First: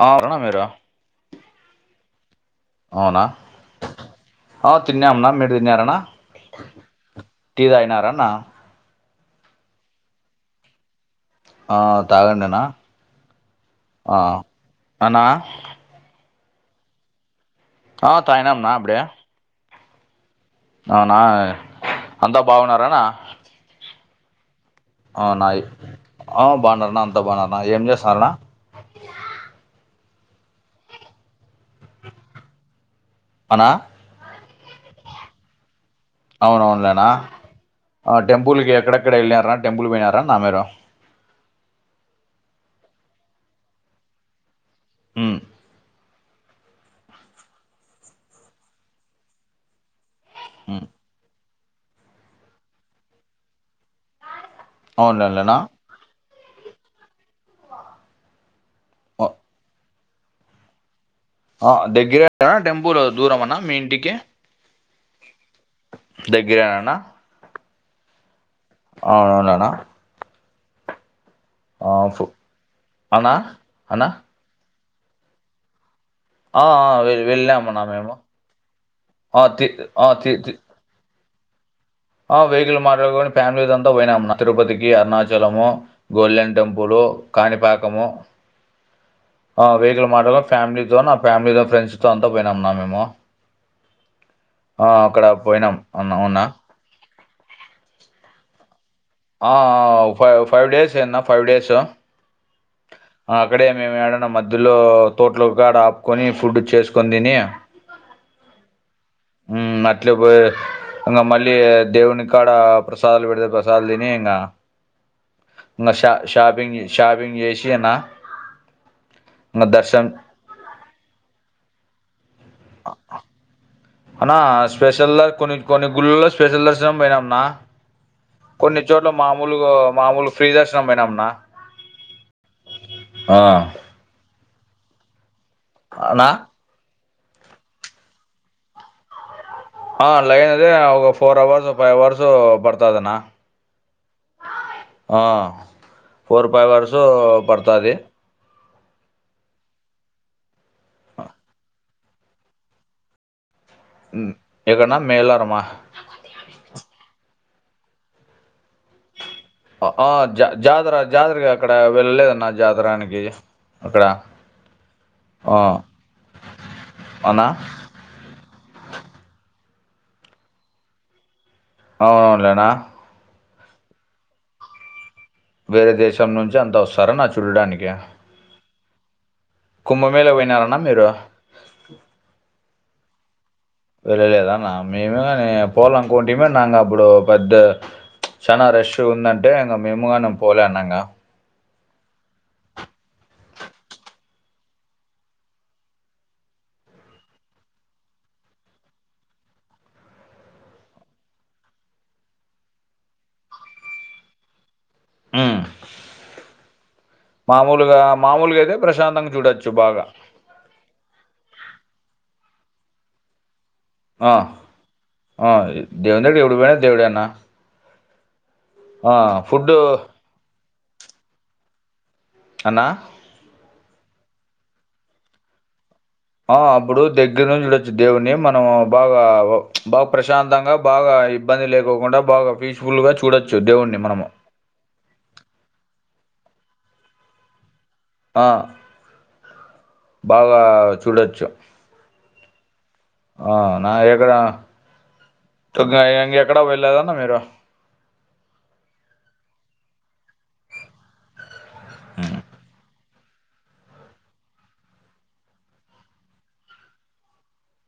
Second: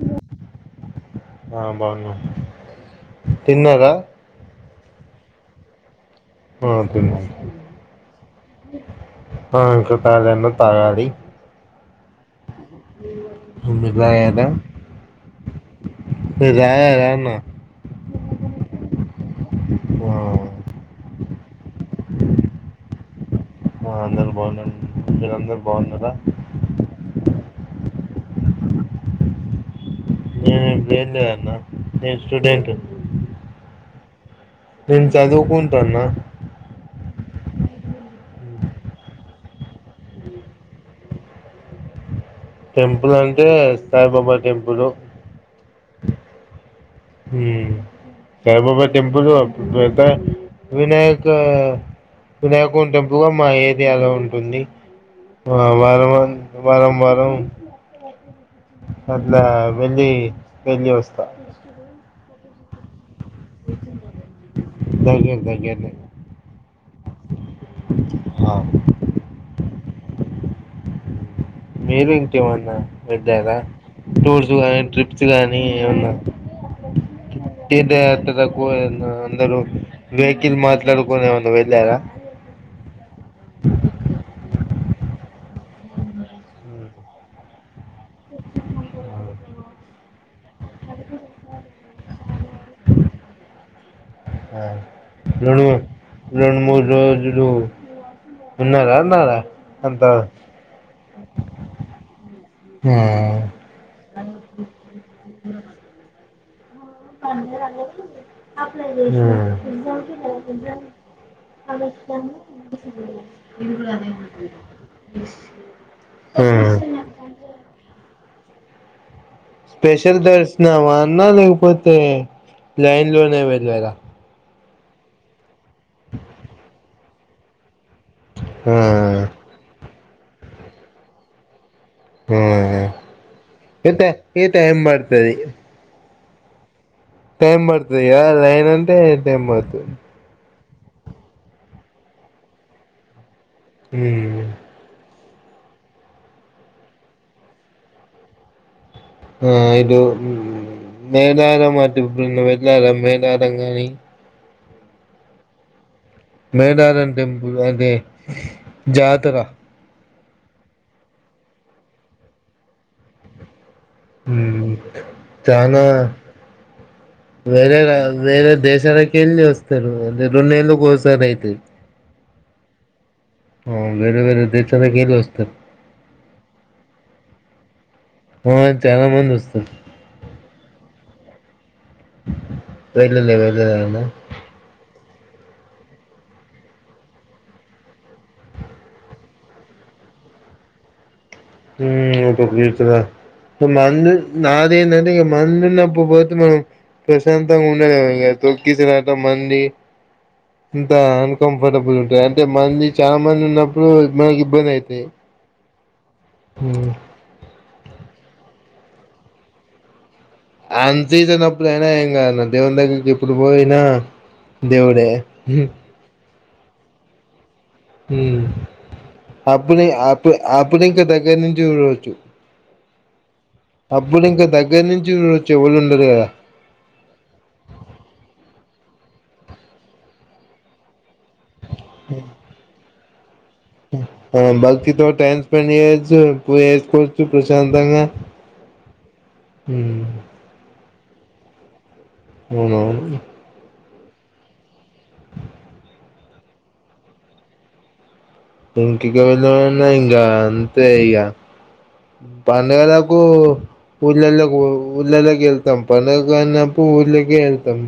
బాగున్నారా మీరు ఆ బాగున్నామ్ అవునా ఆ తిన్నాం అన్న మీరు తిన్నార అన్న ఆ తిన్నామ్ ఆ ఇంకా తాగలేన్న తాగాలి ఆ తాగండినా ఎందుకు ఆ తాగలే అనా మీరు తాగారా అన్న ఆ తాగిన అన్న అప్పుడే ఆ అవునా అంతా బాగున్నారాఅన్న ఆ అందరూ బాగున్నారు మీరందరు అవునాయి బాగున్నారా ఆ బాగున్నారనా అంతా బాగున్నరనా ఏం జేస్తున్నార అన్న నేను వెళ్లేదన్న నేను స్టూడెంట్ ని అనా నేను చదువుకొంటున్నా అవును అవునులే అన్న ఆ టెంపుల్కి ఎక్కడెక్కడ ఎల్లారా టెంపుల్ పోయినారా అన్నా మీరు టెంపుల్ అంటే సాయిబాబా టెంపులు ఉ ఉ సాయిబాబా టెంపుల్ పోయేవరకు ఎంత అయింది మ్మ్ వినాయక వినాయకు టెంపుగా మా ఏరియాలో ఉంటుంది అవునులేనా ఆ వారం వారం వారం వారం అట్ల వెళ్ళి వెళ్ళి వస్తా ఆ దగ్గర టెంపుల్ దూరం అన్నా మీ ఇంటికి దగ్గర దగ్గరనే దగ్గరే అన్న అవును అవును అవును అన్న మీరు ఇంకేమన్నా అనా వెళ్ళారా అనా టూర్స్ గాని ట్రిప్స్ గానీ ఏమన్నా ఆ ఆ వెల్ వెళ్ళామన్నా మేము తీర్ధయాత్రలకు ఆ అందరు తి ఆ తి తి వెహికిల్ మాట్లాడు కొని ఏమన్నా వెళ్ళారా ఆ వెహికిల్ మాట్లాడుకొని ఫ్యామిలీ అంతా పోయినాం అన్నా తిరుపతికి అరుణాచలము గోల్డెన్ టెంపులు కాణిపాకము ఆ వెహికిల్ మాట్లాడుకొని ఫ్యామిలీతో నా ఫ్యామిలీతో ఫ్రెండ్స్ తో అంతా పోయినాం అన్నా మేము ఆ అక్కడ రెండు పోయినాం అన్నా మొన్న మూడు రోజులు ఉన్నరా అన్నా ఆడ ఆ అంత ఆ! ఫైవ్ ఫైవ్ డేస్ అన్న ఫైవ్ డేస్ ఆ! ఆ అక్కడే మేము ఏడన్నా మధ్యలో తోటల కాడ ఆపుకొని ఫుడ్ చేసుకు ఆ మ్మ్ అట్లే పోయి ఇంగ మళ్ళీ దేవుని కాడ ప్రసాదాలు పెడతా ప్రసాదాలు తిని ఇం గా ఆ షాపింగ్ షాపింగ్ ఆ. చేసినా స్పెషల్ దర్శనమా అన్నా లేకపోతే లైన్ లోనే వెళ్ళారా? అన్నా స్పెషల్లా కొన్నికొన్ని గుళ్ళల్ల స్పెషల్ దర్శనం పోయినన్నా. ఆ కొన్ని చోట్లా మామూలుగా మామూలు ఫ్రీ దర్శనం పోయినన్నా. ఆ ఇతే ఇతే టైం బడుతది. అవునా. టైం పడతదిగా లైన్ అంటే టైమ్ పడుతది. ఆ లైన్ అదే ఒక ఫోర్ అవర్స్ ఫైవ్ అవర్సు పడతాదన్నా. ఉమ్ ఆ ఫోర్ ఫైవ్ అవర్సు పడతాది. ఆ ఇటు మేడారం అటేప్పుడన్నా వెళ్ళారా మేడారం కానీ. ఎటన్నా మేలారమా. మేడారం టెంపుల్ అంటే జాతర ఆ జా జాతర జాతరగా అక్కడ వెళ్ళలేదన్న జాతరానికి. అక్కడ ఆ చానా అన్నా వేరే రా వేరే దేశాలకెళ్లి వస్తరు, రెండెల్లకోసారీ అయితది. అవునవునులే అన్నా. వేరే వేరే దేశాలకెళ్ళి వస్తరు. వేరే దేశం నుంచి అంతా వస్తారా అన్నా చూడడానికి. ఆ చానా మంది వస్తరు. కుంభమేళ పోయినారన్న మీరు? వెళ్ళలే వెళ్ళలేదన్న వెళ్ళలేదా అన్నా? మేమేగాని పోవాల అనుకుంటిమి నాకు అప్పుడు పెద్ద చానా రష్ ఉందంటే ఇంగ మేముగానే పోలే అన్నా ఇంగా. హ్ ఎంటో తీస్తున్నారు. మందు నాదేందంటే ఇంగ మందు ఉన్నప్పుడు పోతే మనం ప్రశాంతంగా ఉండలేం ఇగ తోక్కిసలాట మంది అంతా అన్కంఫర్టబుల్ ఉంటది అంటే మంది చాలా మంది ఉన్నప్పుడు మనకి ఇబ్బంది అయితది. ఆ హ్ మామూలుగా మామూలుగా అయితే ప్రశాంతంగా చూడొచ్చు బాగా. అన్సీజనప్పుడు అయినా ఏం కాదన్నా దేవుని దగ్గరికి ఎప్పుడు పోయినా ఆ దేవుడే ఆ దేవుని దగ్గరకు ఎప్పుడు పోయినా దేవుడే అన్నా. హ్ అప్పుడు అప్పు అప్పుడింక దగ్గరి నుంచి చూడొచ్చు. అన్నా అప్పుడు ఇంకా దగ్గర నుంచి చూడొచ్చు ఎవ్వలు ఉండరు కదా. ఆ అప్పుడు దగ్గర నుంచి చూడొచ్చు దేవున్ని మనం బాగా బాగా ప్రశాంతంగా బాగా ఇబ్బంది లే కోకుండా బాగా పీస్ఫుల్గా చూడొ ఆ భక్తితో టైమ్ స్పెండ్ చేయోచ్చు, పూజచేసుకోచ్చు ప్రశాంతంగా. ఆ బాగా చూడొచ్చు. అవునవును. ఆ నా దగ్గరా [unintelligible] ఇంగ ఎక్కడా వెళ్ళలేదన్న మీరు. ఇంకిక వెల్లమన్నా ఇంకా అంతే ఇగ. పండగలకు ఊళ్ళల్లకు ఊళ్ళల్లకి ఎళ్తం పండగ అన్నపు ఊళ్ళకి ఎళ్తం.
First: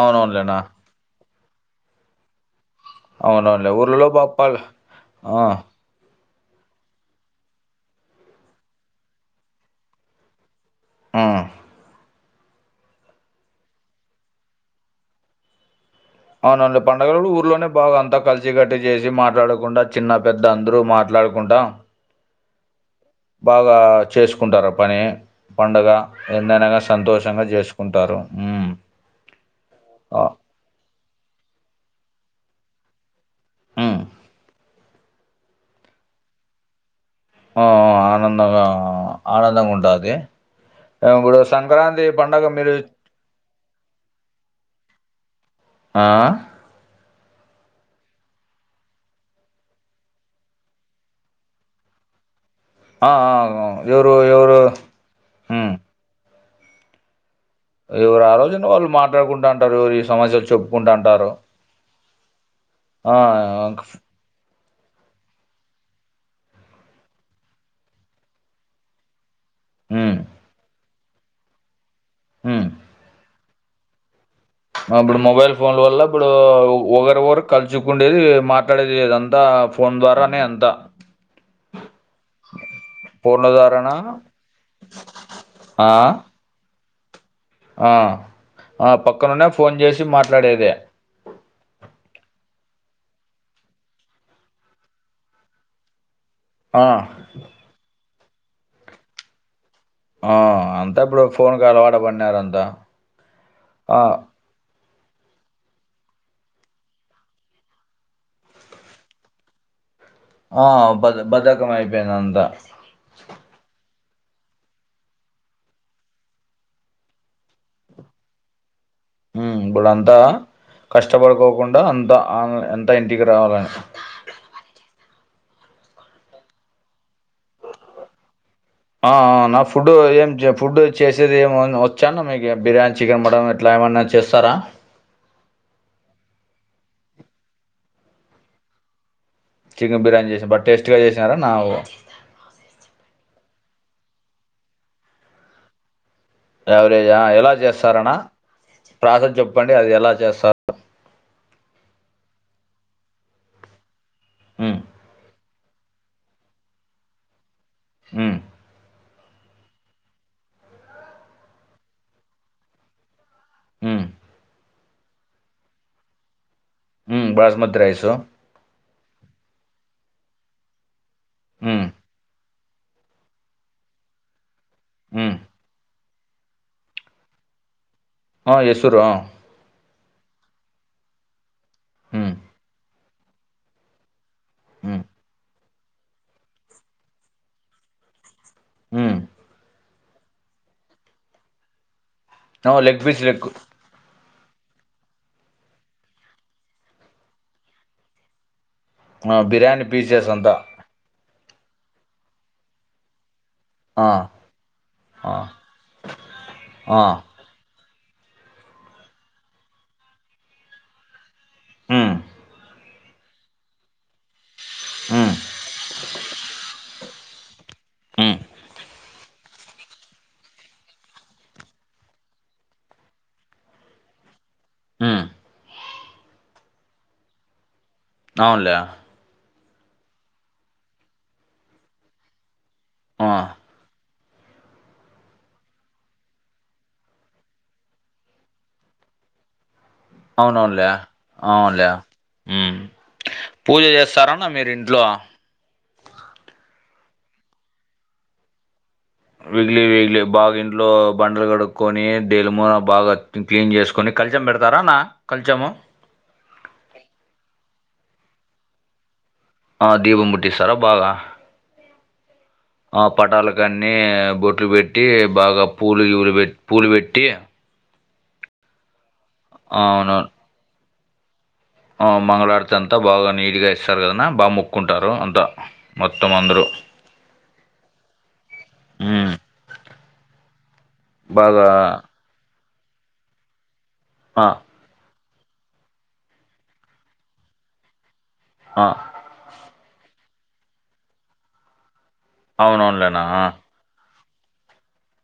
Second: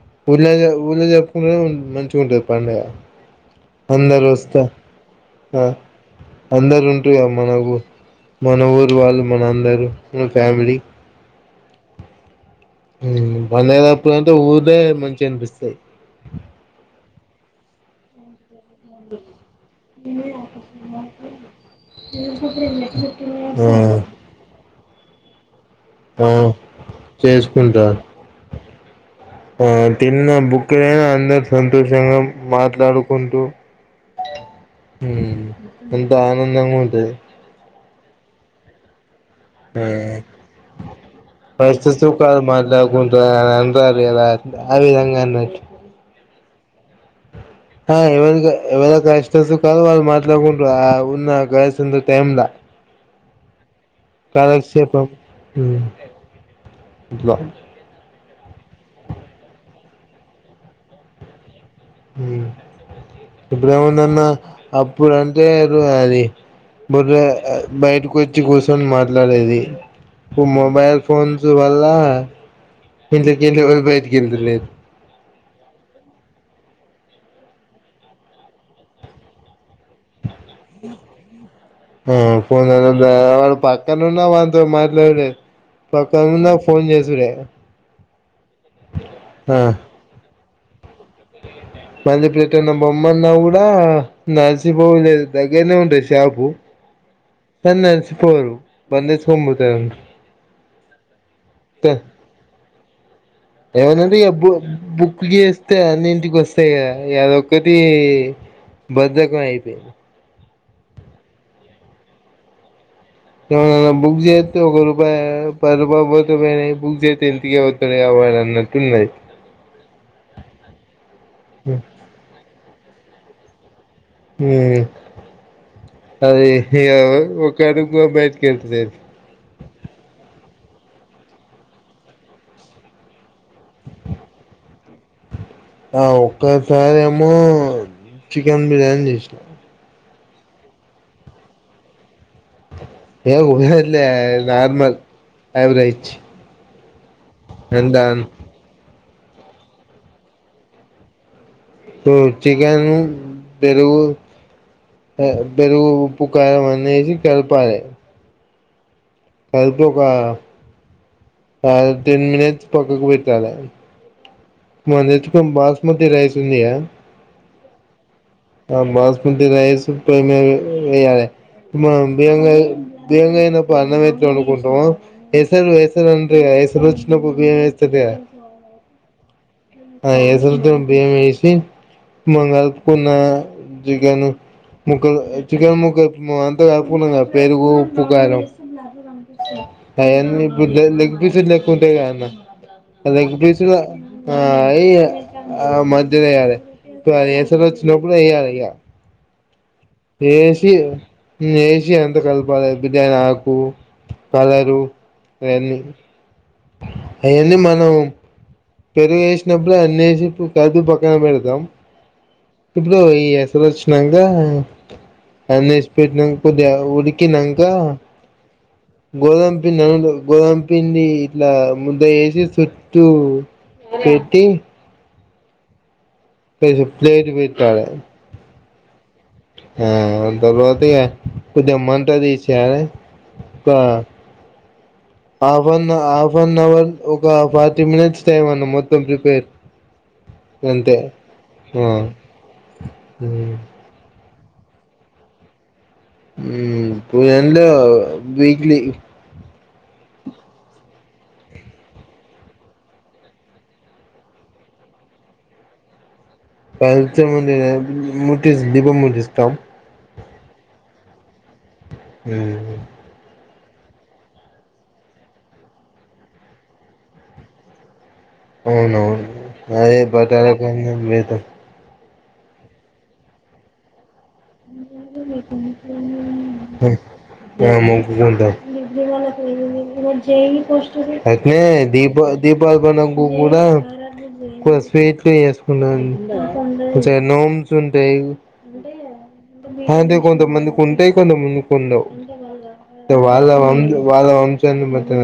అవునవునులేనా ఊళ్ళల్ల ఊళ్ళ జరుపుకుంటనే మంచిగా ఉంటది పండగ. అవునవునులే ఊర్లలో పాపాలు ఆ అందరు ఉంటూ మనకు మన ఊరు వాళ్ళు మన అందరు మన ఫ్యామిలీ ఆ బండగ అప్పుడు అంటే ఊరే మంచి అనిపిస్తాయి అవునండి పండుగలు ఊర్లోనే బాగా అంతా కల్ సికట్టు చేసి మాట్లాడకుంటా చిన్న పెద్ద అందరూ మాట్లాడకుంటామ్ [unintelligible] బాగా ఆ చేసుకుంటారు పని పండగ ఆ ఎందైనగా సంతోషంగా చేసుకుంటారు ఆ ఆ, తిన్న బుక్లైనా అందరు సంతోషంగా మాట్లాడుకుంటూ ఉమ్. ఉమ్ ఎంత ఆనందంగా ఉంటది ఆ ఆనందంగా ఆనందంగా ఉ ఉంటుంది ఇప్పుడు కష్ట సంక్రాంతి సుఖాలు పండగ మీరు మాట్లాడుకుంటా అలా అంటారు కదా ఆవిధంగా అన్నట్టు ఆ ఆ ఎవరి ఎవరి కష్ట సుఖాలు వాళ్ళ మాట్లాడుకుంట్రు ఆ ఉన్న కాసంత టైమ్లా ఆ ఎవరు ఎవరు కరక్ చెప్ప హ్మ్. [inaudible] ఎవరు ఆ రోజున వాళ్ళు మాట్లాడుకుంతాంటారు ఎవరు ఈ సమస్యలు చెప్పుకుంటుంటారు ఇప్పుడే ముందన్న అప్పుడు అంటే అది బర బయటకు వచ్చి కూర్చొని మాట్లాడేది హ్మ్. మొబైల్ ఫోన్స్ వల్ల హ ఇంట్లో నుంచి బయటకెళ్తూ లేదు అప్పుడు మొబైల్ ఫోన్ వల్ల ఇప్పుడు ఒకరి ఒకరు కలుచకుండేది మాట్లాడేది లేదంతా ఫోన్ ద్వారానే అంతా ఆ ఫోన్ల ఫోన్లలో ద్వారానా పక్కన ఉన్న వాళ్లతోని మాట్లాడలేరు ఆ! పక్కనున్న ఫోన్ చేసుడే ఆ ఆ పక్కనున్న ఫోన్ చేసి మాట్లాడేదే తె మళ్ళీ పెట్టన్న బొమ్మన్నా కూడా నడిసిపోలేదు దగ్గరనే ఉంటది షాపు ఆ కానీ నడిచి పోరు బండేసుకొని పోతారు ఆ అంతా ఇప్పుడు ఫోన్కలవాటు పన్నారు అంతా ఏమందంటడి ఎప్పుడు బుక్కి తే అన్నింటికి వస్తాయి కదా అదొక్కటి బద్దకం అయిపోయింది ఆ బద్దకం అయిపోయింది అంతా ఏమ బుక్ చేస్తే ఒక రూపాయి పది రూపాయ పోతే పోయినా బుక్ చేస్తే ఇంటికే ఒత్తయి గదా అన్నట్టు తే ఇప్పుడు అంతా కష్టపడుకోకుండా అంతా ఆ ఎంతా ఇంటికి రావాలని హ అది ఇగ ఒక్కడు గూడ బయట కెళ్తలేదు నా ఫుడ్ ఏం ఫుడ్ చేసేది ఏమి వచ్చా అన్న మీకు బిర్యానీ చికెన్ మటన్ ఇట్లా ఏమన్నా చేస్తారా ఆ ఒక్కసారేమో చికెన్ బిర్యానీ చేసినా చికెన్ బిర్యానీ చేసిన బా టేస్టీ గా చేసినారా ను ఏ ఉన్నది లే నార్మల్ యావరేజ్ ఎవరేజ ఎలా అంతా చేస్తారన్న ప్రాసెస్ చెప్పండి అది ఎలా చేస్తారు. చికెన్ పెరుగు హ్ పెరుగు ఉప్పు కారం అన్ని వేసి కలపాలి హ్ కాకపోతే ఒక టెన్ మినిట్స్ పక్కకు పెట్టాలా హ్మ్. మనము తెచ్చుకున్న బాస్మతి రైస్ ఉందిగా హ్ బాస్మతి రైసు ఆ బాస్మతి రైస్ పోయి మీద వెయాలీ హ్మ్. ఇగ ఏం చేయనప్పుడు అన్నం ఎట్ల అందుతుంటున్నావ్ హ్మ్. ఎసరు ఎసరు అంటారు గాదా ఎసరు వచ్చినప్పుడు బియ్యం వేస్తది కదా ఆ ఏస్తుర్రు ఆ ఆ ఏసరుతో బియ్యం వేసి హ్మ్. మ కలుపుకున్న జగన్ హ్మ్. ముక్కలు చికెన్ ముక్క అంతా కల్ప్ కున్నా క పెరుగు ఉప్పు కారం హ్మ్. లెగ్ పీస్ లెక్క ఉంటుంన్నా లెగ్ పిసులు ఆ అయ ఆ మధ్యలో వేయ్యాలి ఇప్పుడు ఏసరూ వచ్చినప్పుడు వేయ్యాలి కదా ఆ బిర్యానీ పిస్ ఏసి ఏసి అంత కలిపాలీ బిర్యానీ ఆకు ఆ కలరు ఆ అవన్నీ ఆ అవన్నీ మనం పెరుగు వేసినప్పుడు అన్నేసి కాదు పక్కన పెడతాం హ్ ఇప్పుడు ఈ ఎసరూ వచ్చినంక హ్మ్. అన్నేసి పెట్టినాక కొద్దిగా ఉడికి ఉడికినంక హ్మ్. గోదాం పిండి అని గోదాం పిండి ఇట్లా ముద్ద వేసి చుట్ చుట్టు పెట్టి హ్మ్. ప్లేట్ పెట్టాలే అవునులే ఆ తర్వాత కొద్దిగా మంట తీసేయాలి ఆ half an half an hour ఒక ఫార్టీ మినిట్స్ టైమ్ అన్న మొత్తం ప్రిపేర్ అవునవునులే అంతే ఆ అవునులే పూజ చేస్తారానా మీరు ఇంట్లో ఇగ అందు వీక్లీ విక్లి విక్లి బాగా ఇంట్లో బండలు కడుక్కొని దలిమూన బాగా క్లీన్ చేసుకొని కలిచం పెడతారా నా కలిచము కలచం ఉంది మ దీపం ముట్టిస్తాం ఆ దీపం ముట్టిస్తారా బాగా ఉ ఆ పటాలకన్ని బొట్లు పెట్టి బాగా పూలు గిలు పెట్టి పూలు పెట్టి అవునవును అదే బట్టాల కొంచం మిద మంగళ ఆరతి అంతా బాగా నీట్గా ఇస్తారు కదన్న బాగా మొక్కుంటారు. అంత మొత్తం అందరూ మొక్కుకుంటాం ఉమ్ అయితే బాగా దీప దీపావలి పండగబబు గూడా ఆ వ స్వీట్ వేసుకున్నాను కొంచం నోమ్స్ ఉంటాయి ఆ అది కొంత మంది కుంటాయి కొంతా కొంత మంది కుండవు అవునవునులేనా వాళ్ళ వంశాన్ని బట్టి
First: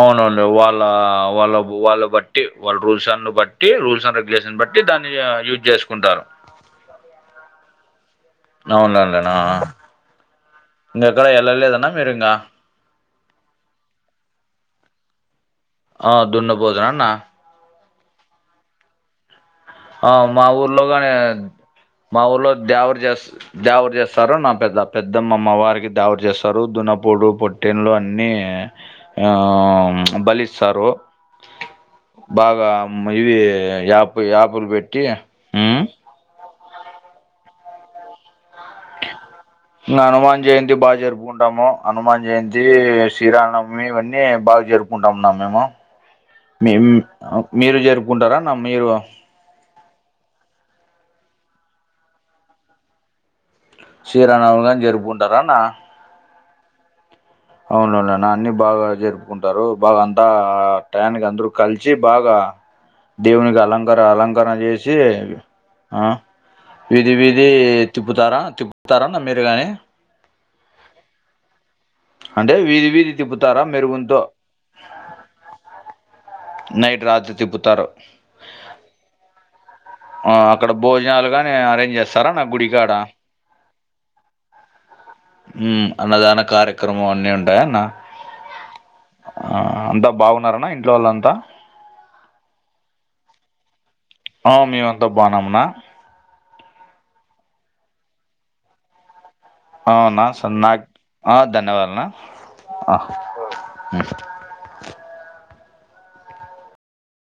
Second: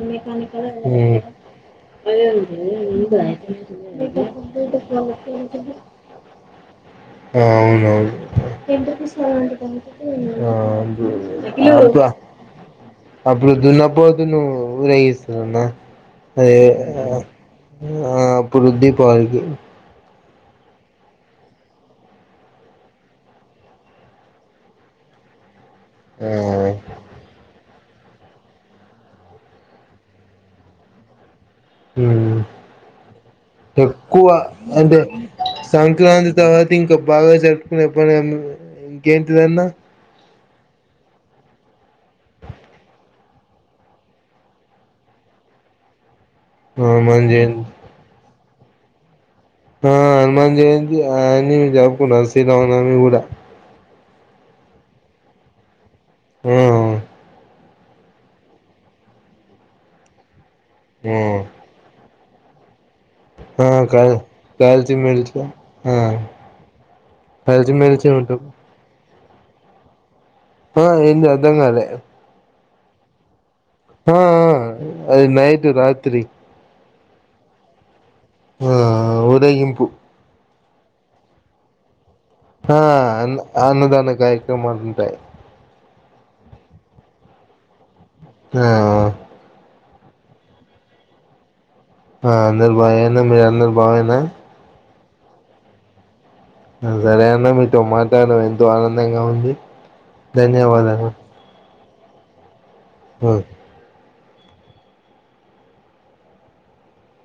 అవునండి వాళ్ళ మ్ వాళ్ళ వాళ్ళ బట్టి వాళ్ళ రూల్సన్న బట్ట్ టి రూల్స్ అండ్ రెగ్యులేషన్ బట్టి దాన్ని యూజ్ చేసుకుంటారు అవునువును అవునులేండన్నా ఇంకెక్కడ ఎళ్ళలేదన్నా ఆ మీరింగా? అబుడు దున్నబ్బోదు నువ్వు ఊరేగిస్తరన్న ఆ అదే దున్నపోతునన్నా ఆప్పుడు దీపావలికి ఆ మా ఊర్లో కానే మా ఊర్ళ దేవరి జేస్త్ దేవరు జేస్తారు నా పెద్ద పెద్దమ్మమ్మ వారికి దేవడు ఆ జేస్తారు దున్నప్ పొడు పొట్టెన్లు అన్ని ఆ బలిస్తారు మ్మ్ బాగా ఇవి యాప్ప్ ఎక్కువ యాప్ప్ అంటే సెవ్ సంక్రాంతి తర్వాత ఇంకా బాగా జరుపుకునే [unintelligible] ఇంకేంటిదన్న ఇహనుమాన్ జయంతి బాగా జరుపు కుంటాము హనుమాన్ జయంతి శీరామ్ నవమి ఇవన్నీ బాగా జరుపుకుంటా ఉన్నా మేము మీ హనుమాన్ జయంతి మీరు జరుపుకుంటారానా మీరు ఆ హనుమాన్ జయంతి అన్ని జరుప్పుకున్నా శ్రీరామ నవమిగూడా శీరామనవమిగాని జరుపుకుంటారా అన్న ఉ అవునవునున్న అన్ని బాగా జరుపుకుంటారు బాగా అంతా ఆ టైన్ క అందరూ కలిసి వచ్చి బాగా దేవునికి ఆ అలంకర కాదు అలంకరణ కాల్చి చేసి మెలిచి ఆ వీది వీదీ కలిసి మెలిసి ఉంటాం తిప్పుతారా తిప్పుత్తారాన్న మీరు గాని ఆ ఎంది అద్దంగాలే అంటే వీదీ వీదీ తిప్పు తారా మీర్ ఆ అది నైట్ రాత్రి నైట్ రాత్రి తిప్పుతారు ఆ ఉరేగింపు అక్కడ భోజనాలు గాని అరేంజ్ చేస్త్ ఆ అన్న అన్నదాన కార్యక్రమాలు ఉంటాయి అన్నదాన కార్యక్రమం అన్నీ ఉంటాయా అన్న ఆ ఆ అంతా బాగున్నారన్న ఇంట్లో వాళ్లంతా ఆ అందరు బాగానా మీరు అందరు బాగానా ఆ మేమంతా బాగున్నామనా సరే అన్న మీతో మాట్లాడం ఎంతో ఆనందంగా ఉంది అవునా స నా ధన్యవాదాలు ఆ ధన్యవాదనా ఆ హ